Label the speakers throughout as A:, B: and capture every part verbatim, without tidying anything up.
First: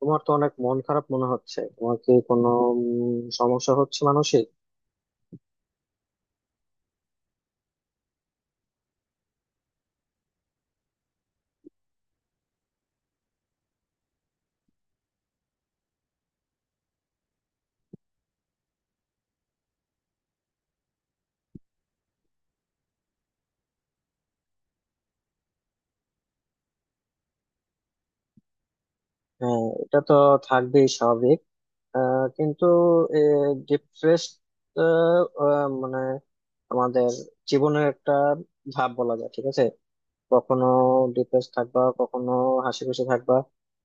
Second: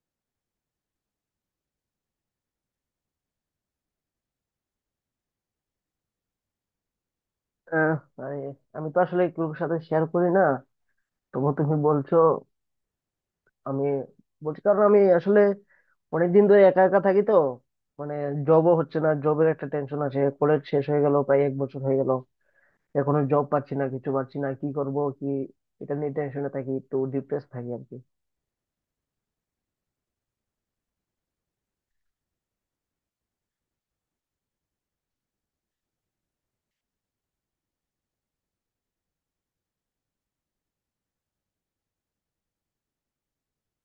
A: তোমার তো অনেক মন খারাপ মনে হচ্ছে। তোমার কি কোনো উম, সমস্যা হচ্ছে মানসিক?
B: আহ, আরে, আমি তো আসলে কারোর সাথে শেয়ার করি না, তবু তুমি বলছো। আমি বলছি কারণ আমি আসলে অনেকদিন ধরে একা একা থাকি তো। মানে জবও হচ্ছে না, জবের একটা টেনশন আছে। কলেজ শেষ হয়ে গেল, প্রায় এক বছর হয়ে গেল, এখনো জব পাচ্ছি না, কিছু পাচ্ছি না, কি করব কি। এটা নিয়ে টেনশনে থাকি, একটু ডিপ্রেস থাকি আর কি।
A: হ্যাঁ, এটা তো থাকবেই, স্বাভাবিক। আহ, কিন্তু ডিপ্রেস মানে আমাদের জীবনের একটা ধাপ বলা যায়, ঠিক আছে? কখনো ডিপ্রেস থাকবা, কখনো হাসি খুশি থাকবা।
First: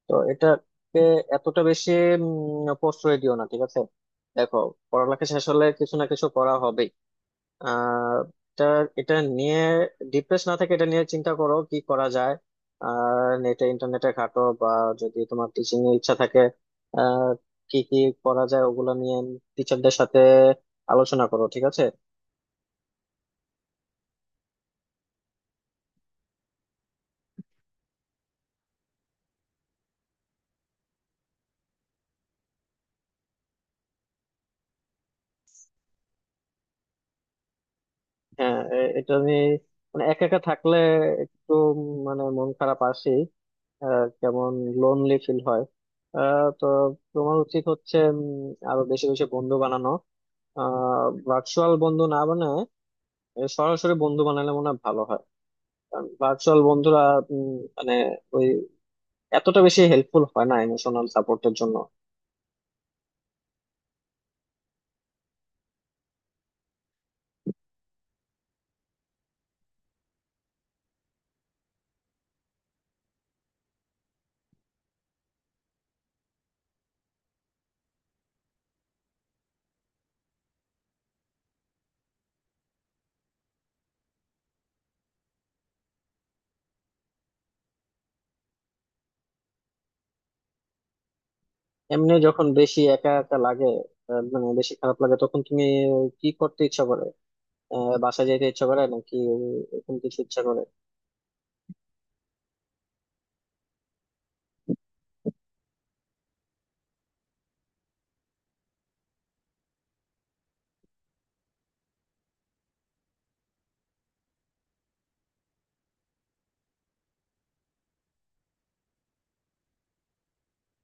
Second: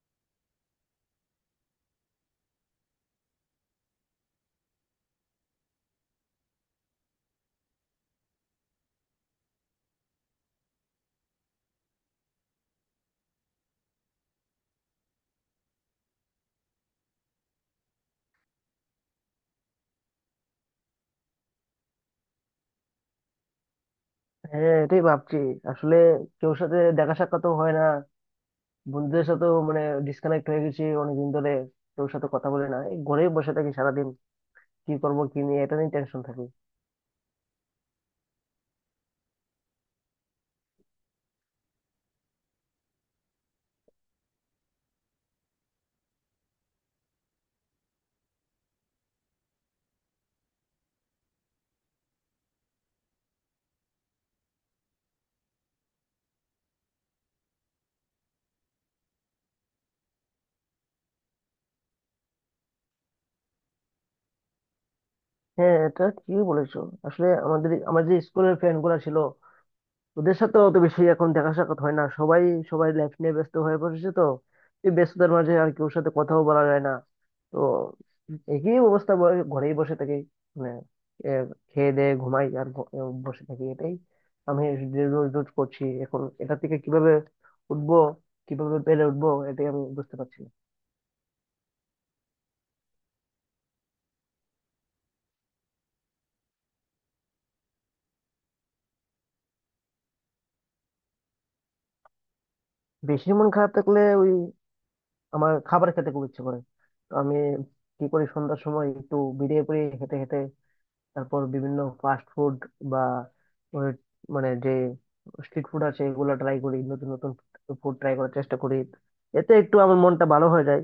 A: তো এটাকে এতটা বেশি উম, প্রশ্রয় দিও না, ঠিক আছে? দেখো, পড়ালেখা শেষ হলে কিছু না কিছু করা হবে। আহ এটা, এটা নিয়ে ডিপ্রেস না থাকে, এটা নিয়ে চিন্তা করো কি করা যায়। আর নেটে ইন্টারনেটে ঘাটো, বা যদি তোমার টিচিং এর ইচ্ছা থাকে, আহ কি কি করা যায় ওগুলো নিয়ে টিচারদের সাথে আলোচনা করো, ঠিক আছে?
B: হ্যাঁ, এটাই ভাবছি। আসলে কেউ সাথে দেখা সাক্ষাৎ হয় না, বন্ধুদের সাথেও। মানে ডিসকানেক্ট হয়ে গেছি অনেকদিন ধরে। কেউ সাথে কথা বলে না, এই ঘরেই বসে থাকি সারাদিন। কি করব, কি নিয়ে, এটা নিয়ে টেনশন থাকি।
A: হ্যাঁ, এ- এটা আমি মানে একা একা থাকলে একটু উম মানে মন খারাপ আসি। আহ, কেমন লোনলি ফিল হয়। আহ, তো তোমার উচিত হচ্ছে উম, আরো বেশি বেশি বন্ধু বানানো। আহ ভার্চুয়াল বন্ধু না বানায় এ সরাসরি বন্ধু বানালে মনে হয় ভালো হয়। কারণ ভার্চুয়াল বন্ধুরা উম, মানে ওই এতটা বেশি হেল্পফুল হয় না ইমোশনাল সাপোর্টের জন্য।
B: হ্যাঁ, এটা ঠিকই বলেছো। আসলে আমাদের আমাদের যে স্কুলের ফ্রেন্ড গুলা ছিল, ওদের সাথে অত বেশি এখন দেখা সাক্ষাৎ হয় না। সবাই সবাই লাইফ নিয়ে ব্যস্ত হয়ে পড়েছে তো। এই ব্যস্ততার মাঝে আর কেউ সাথে কথাও বলা যায় না। তো একই অবস্থা, ব- ঘরেই বসে থাকি। মানে এ, খেয়ে দেয়ে ঘুমাই আর ঘ- এ, বসে থাকি। এটাই আমি যে রোজ রোজ করছি। এখন এটা থেকে কিভাবে উঠবো, কিভাবে পেরে উঠবো, এটাই আমি বুঝতে পারছি না।
A: এমনি যখন বেশি একা একা লাগে, আহ, মানে বেশি খারাপ লাগে, তখন তুমি কি করতে ইচ্ছা করে? আহ, বাসায় যেতে ইচ্ছা করে, নাকি এরকম কিছু ইচ্ছা করে?
B: বেশি মন খারাপ থাকলে ওই আমার খাবার খেতে খুব ইচ্ছে করে। তো আমি কি করি, সন্ধ্যার সময় একটু বেরিয়ে পড়ি, হেঁটে হেঁটে। তারপর বিভিন্ন ফাস্ট ফুড বা ওই মানে যে স্ট্রিট ফুড আছে, এগুলো ট্রাই করি। নতুন নতুন ফুড ট্রাই করার চেষ্টা করি। এতে একটু আমার মনটা ভালো হয়ে যায়।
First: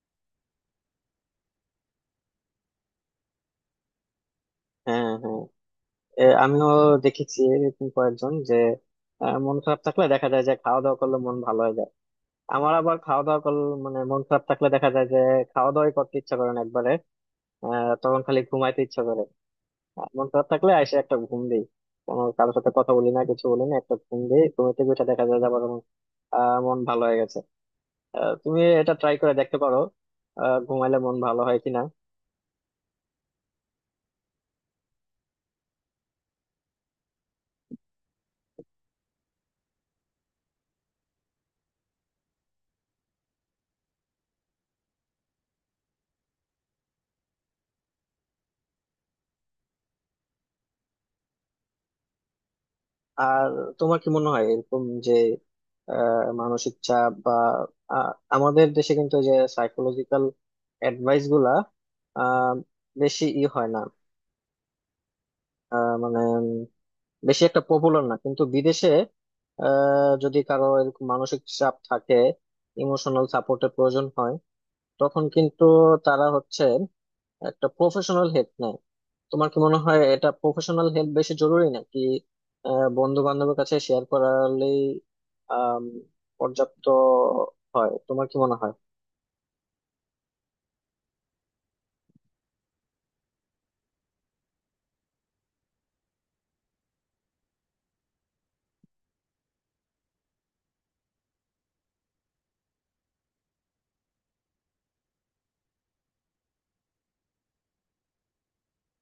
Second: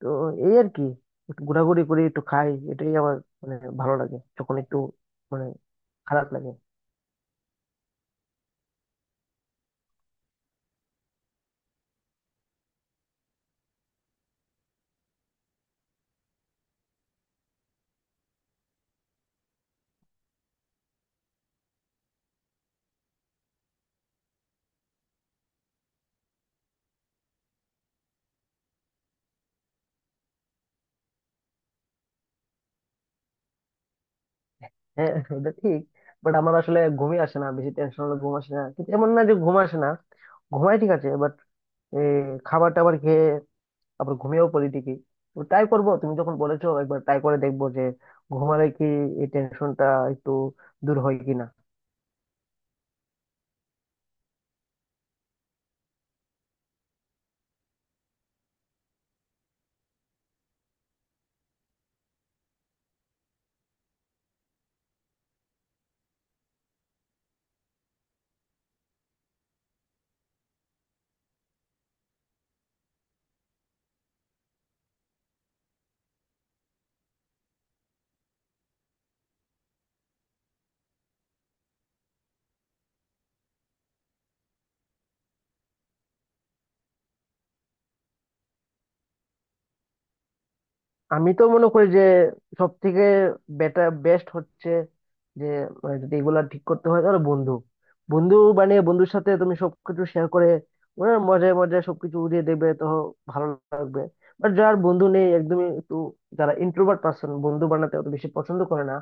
B: তো এই আর কি, একটু ঘোরাঘুরি করি, একটু খাই, এটাই আমার মানে ভালো লাগে যখন একটু
A: হ্যাঁ, হ্যাঁ।
B: মানে
A: এ,
B: খারাপ লাগে।
A: আমিও দেখেছি এরকম কয়েকজন যে আহ, মন খারাপ থাকলে দেখা যায় যে খাওয়া দাওয়া করলে মন ভালো হয়ে যায়। আমার আবার খাওয়া দাওয়া করলে, মানে মন খারাপ থাকলে দেখা যায় যে খাওয়া দাওয়াই করতে ইচ্ছা করে না একবারে। আহ, তখন খালি ঘুমাইতে ইচ্ছা করে। মন খারাপ থাকলে আইসে একটা ঘুম দেই, কোনো কারোর সাথে কথা বলি না, কিছু বলি না, একটা ঘুম দেই। ঘুম থেকে উঠে দেখা যায় যে আবার আমার আহ, মন ভালো হয়ে গেছে। আহ, তুমি এটা ট্রাই করে দেখতে পারো আহ, ঘুমাইলে মন ভালো হয় কিনা।
B: হ্যাঁ, এটা ঠিক। বাট আমার আসলে ঘুমই আসে না, বেশি টেনশন হলে ঘুম আসে না, কিন্তু এমন না যে ঘুম আসে না, ঘুমাই ঠিক আছে। এই খাবার টাবার খেয়ে আবার ঘুমিয়েও পড়ি ঠিকই। তো ট্রাই করব, তুমি যখন বলেছো একবার ট্রাই করে দেখবো যে ঘুমালে কি এই টেনশনটা একটু দূর হয় কিনা।
A: আর তোমার কি মনে হয় এরকম যে আহ, মানসিক চাপ বা আহ, আমাদের দেশে কিন্তু এই যে সাইকোলজিক্যাল অ্যাডভাইস গুলা আহ, বেশি ই হয় না, আহ, মানে বেশি একটা পপুলার না, কিন্তু বিদেশে আহ, যদি কারো এরকম মানসিক চাপ থাকে, ইমোশনাল সাপোর্টের প্রয়োজন হয়, তখন কিন্তু তারা হচ্ছে একটা প্রফেশনাল হেল্প নেয়। তোমার কি মনে হয় এটা প্রফেশনাল হেল্প বেশি জরুরি, নাকি বন্ধু বান্ধবের কাছে শেয়ার করালেই আম, পর্যাপ্ত হয়? তোমার কি মনে হয়?
B: আমি তো মনে করি যে সব থেকে বেটার বেস্ট হচ্ছে যে, মানে যদি এগুলা ঠিক করতে হয় তাহলে বন্ধু বন্ধু বানিয়ে বন্ধুর সাথে তুমি সবকিছু শেয়ার করে, ওরা মজায় মজায় সবকিছু উড়িয়ে দেবে তো, ভালো লাগবে। বাট যার বন্ধু নেই একদমই, একটু যারা ইন্ট্রোভার্ট পার্সন, বন্ধু বানাতে অত বেশি পছন্দ করে না,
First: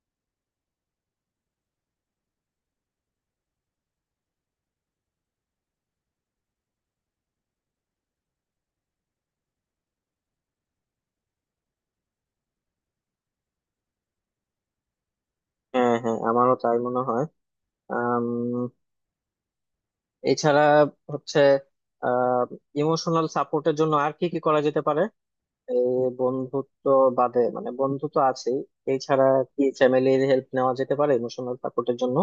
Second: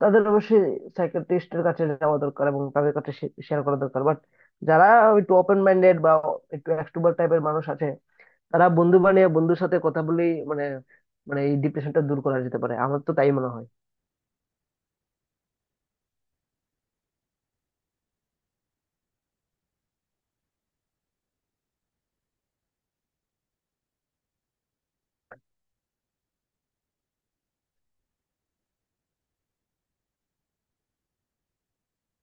B: তাদের অবশ্যই সাইকিয়াট্রিস্টের কাছে যাওয়া দরকার এবং তাদের কাছে শেয়ার করা দরকার। বাট যারা একটু ওপেন মাইন্ডেড বা একটু এক্সট্রোভার্ট টাইপের মানুষ আছে, তারা বন্ধু বানিয়ে বন্ধুর সাথে কথা বলে মানে, মানে এই ডিপ্রেশনটা দূর করা যেতে পারে, আমার তো তাই মনে হয়।
A: হ্যাঁ হ্যাঁ, আমারও তাই মনে হয়। আম, এছাড়া হচ্ছে ইমোশনাল সাপোর্টের জন্য আর কি কি করা যেতে পারে? এই বন্ধুত্ব বাদে, মানে বন্ধু তো আছেই, এছাড়া কি ফ্যামিলির হেল্প নেওয়া যেতে পারে ইমোশনাল সাপোর্টের জন্য?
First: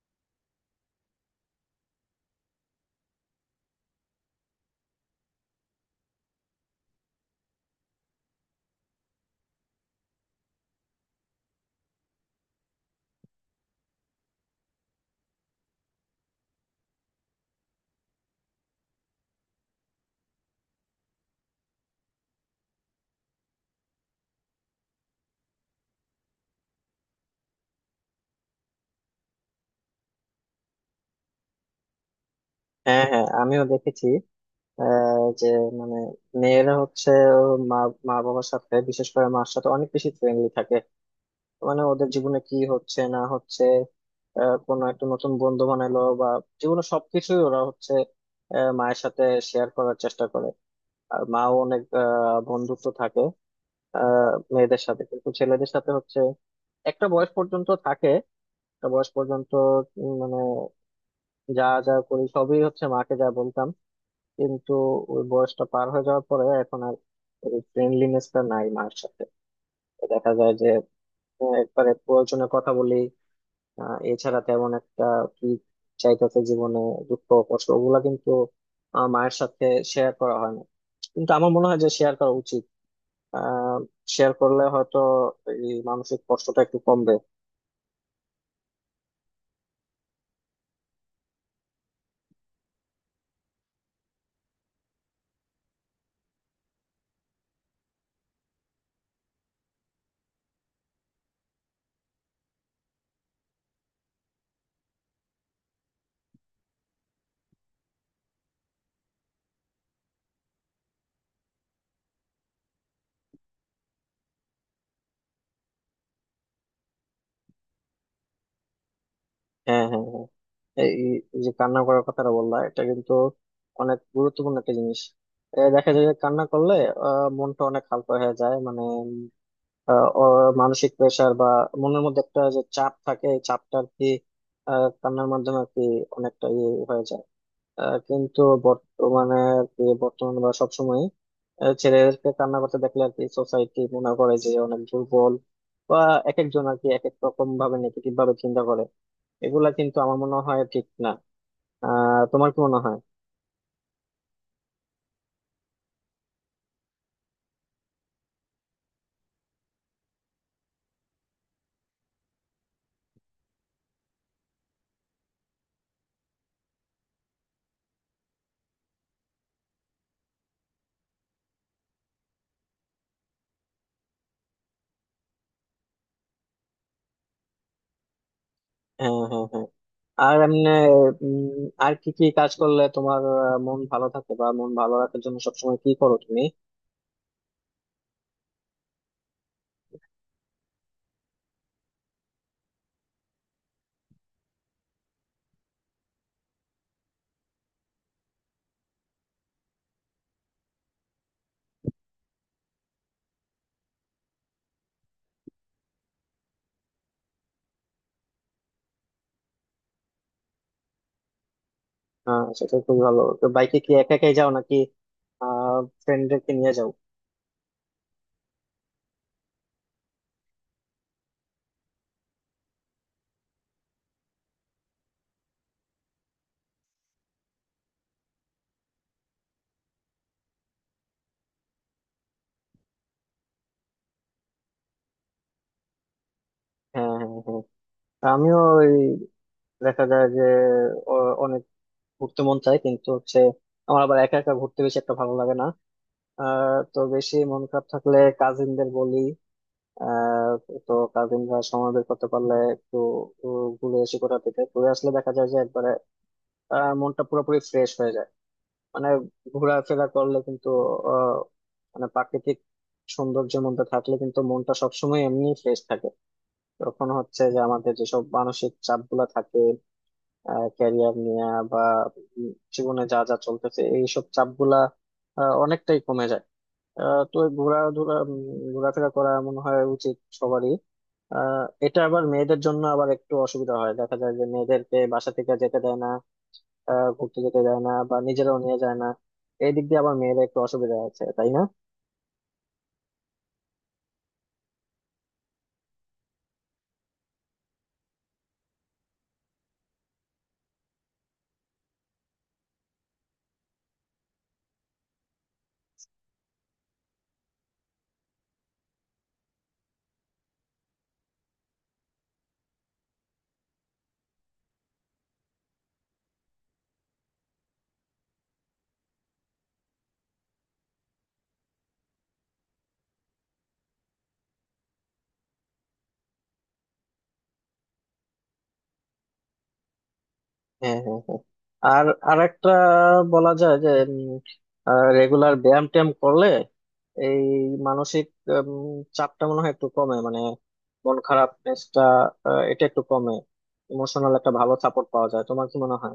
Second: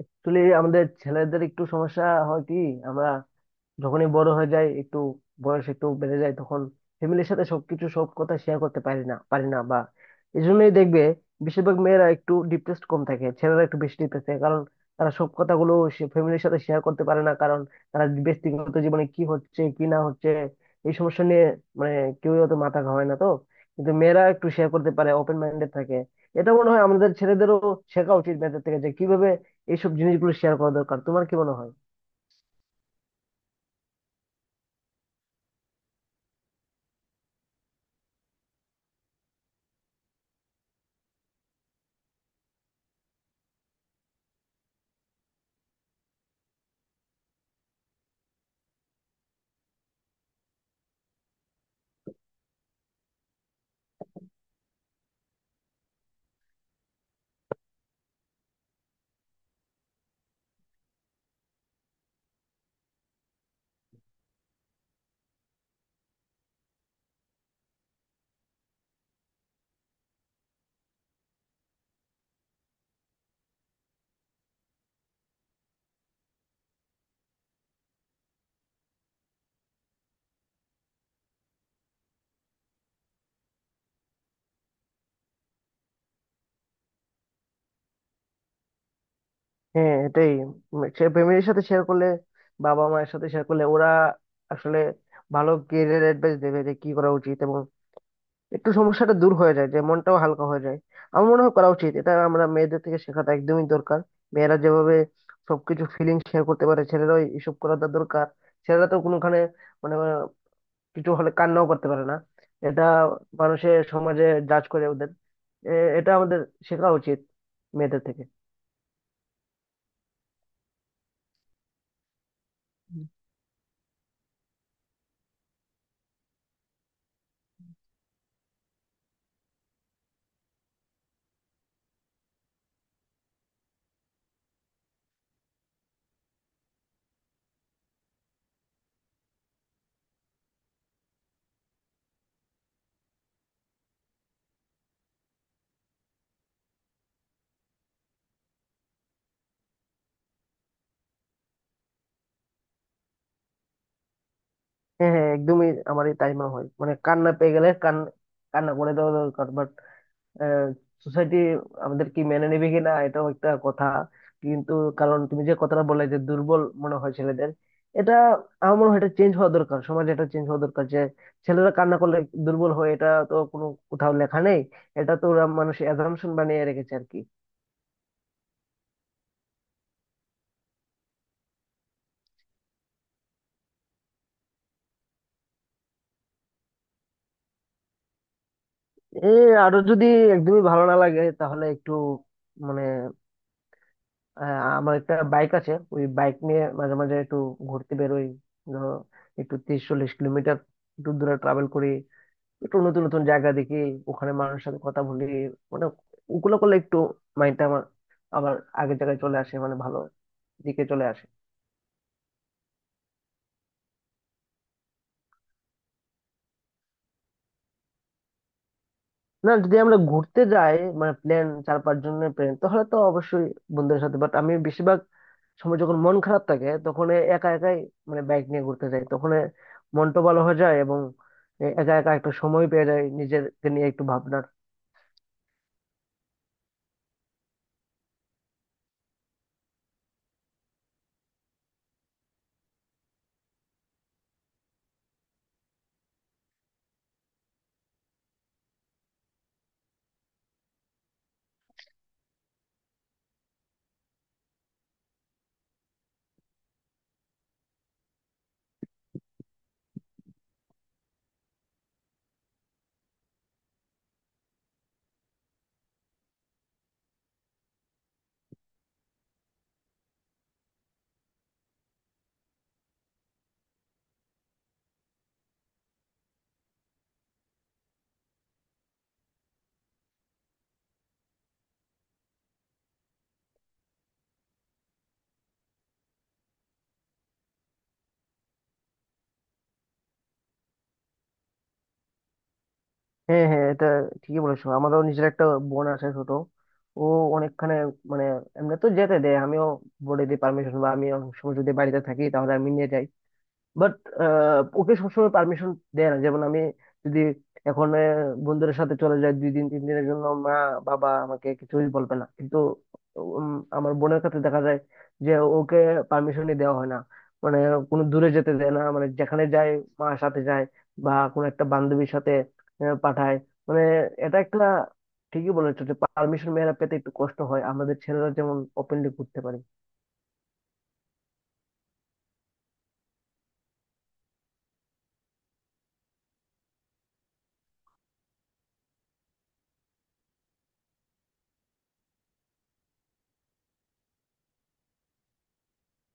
B: আসলে আমাদের ছেলেদের একটু সমস্যা হয় কি, আমরা যখনই বড় হয়ে যায়, একটু বয়স একটু বেড়ে যায়, তখন ফ্যামিলির সাথে সবকিছু সব কথা শেয়ার করতে পারি না পারি না বা এই জন্যই দেখবে বেশিরভাগ মেয়েরা একটু ডিপ্রেসড কম থাকে, ছেলেরা একটু বেশি ডিপ্রেস থাকে, কারণ তারা সব কথাগুলো ফ্যামিলির সাথে শেয়ার করতে পারে না। কারণ তারা ব্যক্তিগত জীবনে কি হচ্ছে কি না হচ্ছে এই সমস্যা নিয়ে মানে কেউই অত মাথা ঘামায় না তো। কিন্তু মেয়েরা একটু শেয়ার করতে পারে, ওপেন মাইন্ডেড থাকে। এটা মনে হয় আমাদের ছেলেদেরও শেখা উচিত মেয়েদের থেকে, যে কিভাবে এইসব জিনিসগুলো শেয়ার করা দরকার। তোমার কি মনে হয়?
A: হ্যাঁ হ্যাঁ, আমিও দেখেছি আহ, যে মানে মেয়েরা হচ্ছে ওর মা মা বাবার সাথে, বিশেষ করে মার সাথে অনেক বেশি ফ্রেন্ডলি থাকে। মানে ওদের জীবনে কি হচ্ছে না হচ্ছে, আহ, কোনো একটা নতুন বন্ধু বানালো বা জীবনে সবকিছুই ওরা হচ্ছে আহ, মায়ের সাথে শেয়ার করার চেষ্টা করে। আর মাও অনেক আহ, বন্ধুত্ব থাকে আহ মেয়েদের সাথে। কিন্তু ছেলেদের সাথে হচ্ছে একটা বয়স পর্যন্ত থাকে, একটা বয়স পর্যন্ত উম, মানে যা যা করি সবই হচ্ছে মাকে যা বলতাম। কিন্তু ওই বয়সটা পার হয়ে যাওয়ার পরে এখন আর ওই ফ্রেন্ডলিনেসটা নাই মার সাথে। তো দেখা যায় যে আহ, একবারে প্রয়োজনে কথা বলি, আহ, এছাড়া তেমন একটা কি চাইতেছে জীবনে, দুঃখ কষ্ট ওগুলা কিন্তু আহ, মায়ের সাথে শেয়ার করা হয় না। কিন্তু আমার মনে হয় যে শেয়ার করা উচিত। আহ শেয়ার করলে হয়তো এই মানসিক কষ্টটা একটু কমবে।
B: হ্যাঁ, এটাই, ফ্যামিলির সাথে শেয়ার করলে, বাবা মায়ের সাথে শেয়ার করলে ওরা আসলে ভালো কেরিয়ার অ্যাডভাইস দেবে যে কি করা উচিত, এবং একটু সমস্যাটা দূর হয়ে যায়, যে মনটাও হালকা হয়ে যায়। আমার মনে হয় করা উচিত, এটা আমরা মেয়েদের থেকে শেখাটা একদমই দরকার। মেয়েরা যেভাবে সবকিছু ফিলিং শেয়ার করতে পারে, ছেলেরাও এসব করাটা দরকার। ছেলেরা তো কোনোখানে মানে আহ, কিছু হলে কান্নাও করতে পারে না। এটা মানুষের সমাজে জাজ করে ওদের। এ- এটা আমাদের শেখা উচিত মেয়েদের থেকে।
A: হ্যাঁ হ্যাঁ হ্যাঁ। এই, এই যে কান্না করার কথাটা বললা, এটা কিন্তু অনেক গুরুত্বপূর্ণ একটা জিনিস। এ দেখা যায় যে কান্না করলে আহ, মনটা অনেক হালকা হয়ে যায়। মানে আহ, অ- মানসিক প্রেশার বা মনের মধ্যে একটা যে চাপ থাকে, এই চাপটা আর কি আহ, কান্নার মাধ্যমে আর কি অনেকটা ইয়ে হয়ে যায়। আহ, কিন্তু বর্তমানে আর কি বর্তমানে বা সবসময় ছেলেদেরকে কান্না করতে দেখলে আর কি সোসাইটি মনে করে যে অনেক দুর্বল, বা এক একজন আর কি এক এক রকম ভাবে নেগেটিভ ভাবে চিন্তা করে। এগুলা কিন্তু আমার মনে হয় ঠিক না। আহ তোমার কি মনে হয়?
B: হ্যাঁ হ্যাঁ, একদমই আমার এই তাই মনে হয়, মানে কান্না পেয়ে গেলে কান কান্না করে দেওয়া দরকার। বাট সোসাইটি আমাদের কি মেনে নেবে কিনা, এটাও একটা কথা। কিন্তু কারণ তুমি যে কথাটা বললে যে দুর্বল মনে হয় ছেলেদের, এটা আমার মনে হয় এটা চেঞ্জ হওয়া দরকার, সমাজে এটা চেঞ্জ হওয়া দরকার যে ছেলেরা কান্না করলে দুর্বল হয়, এটা তো কোনো কোথাও লেখা নেই। এটা তো ওরা মানুষ অ্যাজাম্পশন বানিয়ে রেখেছে আর কি।
A: হ্যাঁ হ্যাঁ হ্যাঁ। আর এমনি উম, আর কি কি কাজ করলে তোমার আহ, মন ভালো থাকে, বা মন ভালো রাখার জন্য সবসময় কি করো তুমি?
B: এ, আরো যদি একদমই ভালো না লাগে তাহলে একটু মানে আহ, আমার একটা বাইক আছে, ওই বাইক নিয়ে মাঝে মাঝে একটু ঘুরতে বেরোই। ধরো, একটু তিরিশ চল্লিশ কিলোমিটার একটু দূরে ট্রাভেল করি, একটু নতুন নতুন জায়গা দেখি, ওখানে মানুষের সাথে কথা বলি। মানে ওগুলো করলে একটু মাইন্ডটা আমার আবার আগের জায়গায় চলে আসে, মানে ভালো দিকে চলে আসে।
A: আহ সেটা খুবই ভালো। তো বাইকে কি একা একাই যাও, নাকি আহ ফ্রেন্ডদেরকে নিয়ে যাও?
B: না, যদি আমরা ঘুরতে যাই, মানে প্ল্যান, চার পাঁচ জনের প্ল্যান, তাহলে তো অবশ্যই বন্ধুদের সাথে। বাট আমি সময় যখন মন খারাপ থাকে তখন এ একা একাই মানে বাইক নিয়ে ঘুরতে যাই, তখন এ মনটা ভালো হয়ে যায়, এবং এ একা একা একটা সময় পেয়ে যায় নিজেকে নিয়ে একটু ভাবনার।
A: হ্যাঁ হ্যাঁ হ্যাঁ। আমিও দেখা যায় যে অ- অনেক ঘুরতে মন চায়, কিন্তু হচ্ছে আমার আবার একা একা ঘুরতে বেশি একটা ভালো লাগে না। আহ তো বেশি মন খারাপ থাকলে কাজিনদের বলি। আহ তো কাজিনরা সময় বের করতে পারলে একটু উ, ঘুরে আসি কোথা থেকে। ঘুরে আসলে দেখা যায় যে একবারে আহ, মনটা পুরোপুরি ফ্রেশ হয়ে যায়। মানে ঘোরাফেরা করলে কিন্তু আহ মানে প্রাকৃতিক সৌন্দর্যের মধ্যে থাকলে কিন্তু মনটা সবসময় এমনি ফ্রেশ থাকে। তখন হচ্ছে যে আমাদের যেসব মানসিক চাপ গুলা থাকে ক্যারিয়ার নিয়ে বা উম জীবনে যা যা চলতেছে এইসব চাপ গুলা অনেকটাই কমে যায়। আহ, তো এই ঘোরাধুরা উম, ঘোরাফেরা করা মনে হয় উচিত সবারই। আহ, এটা আবার মেয়েদের জন্য আবার একটু অসুবিধা হয়, দেখা যায় যে মেয়েদেরকে বাসা থেকে যেতে দেয় না, আহ, ঘুরতে যেতে দেয় না বা নিজেরাও নিয়ে যায় না। এই দিক দিয়ে আবার মেয়েদের একটু অসুবিধা আছে, তাই না?
B: হ্যাঁ হ্যাঁ, এটা ঠিকই বলেছো। আমারও নিজের একটা বোন আছে, ছোট। ও অনেকখানে মানে এমনি তো যেতে দেয়, আমিও বলে দিই পারমিশন, বা আমি অনেক সময় যদি বাড়িতে থাকি তাহলে আমি নিয়ে যাই। বাট ওকে সবসময় পারমিশন দেয় না। যেমন আমি যদি এখন আহ, বন্ধুদের সাথে চলে যাই দুই দিন তিন দিনের জন্য, মা বাবা আমাকে কিছুই বলবে না। কিন্তু উম, আমার বোনের ক্ষেত্রে দেখা যায় যে ওকে পারমিশনই দেওয়া হয় না। মানে কোনো দূরে যেতে দেয় না, মানে যেখানে যায় মার সাথে যায় বা কোনো একটা বান্ধবীর সাথে আহ, পাঠায়। মানে এটা একটা, ঠিকই বলেছো যে পারমিশন মেয়েরা পেতে একটু কষ্ট হয়, আমাদের ছেলেরা যেমন ওপেনলি ঘুরতে পারে।
A: হ্যাঁ হ্যাঁ হ্যাঁ। আর আরেকটা বলা যায় যে রেগুলার ব্যায়াম ট্যায়াম করলে এই মানসিক উম, চাপটা মনে হয় একটু কমে। মানে মন খারাপনেসটা এটা একটু কমে, ইমোশনাল একটা ভালো সাপোর্ট পাওয়া যায়। তোমার কি মনে হয়?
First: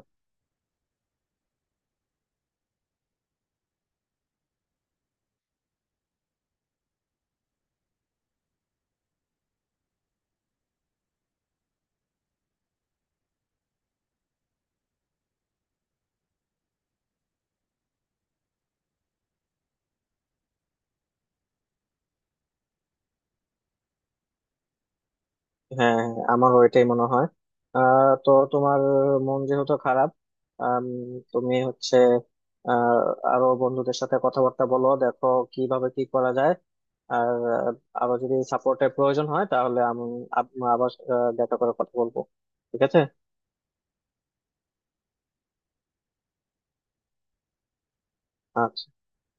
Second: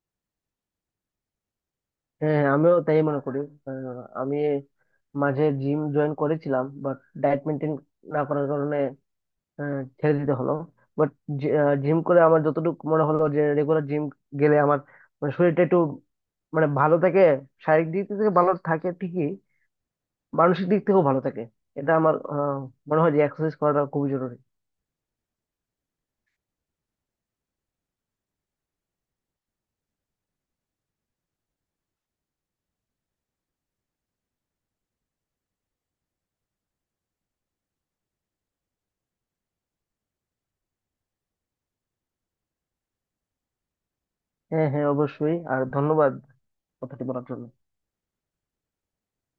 B: হ্যাঁ, আমিও তাই মনে করি। আহ, আমি মাঝে জিম জয়েন করেছিলাম, বাট ডায়েট মেনটেন না করার কারণে আহ, ছেড়ে দিতে হলো। বাট জিম করে আমার যতটুকু মনে হলো যে রেগুলার জিম গেলে আমার মানে শরীরটা একটু মানে ভালো থাকে, শারীরিক দিক থেকে ভালো থাকে ঠিকই, মানসিক দিক থেকেও ভালো থাকে। এটা আমার আহ, মনে হয় যে এক্সারসাইজ করাটা খুবই জরুরি।
A: হ্যাঁ হ্যাঁ, আমারও এটাই মনে হয়। আহ তো তোমার মন যেহেতু খারাপ, আম, তুমি হচ্ছে আহ আরো বন্ধুদের সাথে কথাবার্তা বলো, দেখো কিভাবে কি করা যায়। আর আহ, আরো যদি সাপোর্টের প্রয়োজন হয় তাহলে আমি আব- আবার আহ, দেখা করে কথা বলবো, ঠিক আছে?
B: হ্যাঁ হ্যাঁ, অবশ্যই। আর ধন্যবাদ কথাটি বলার জন্য।
A: আচ্ছা।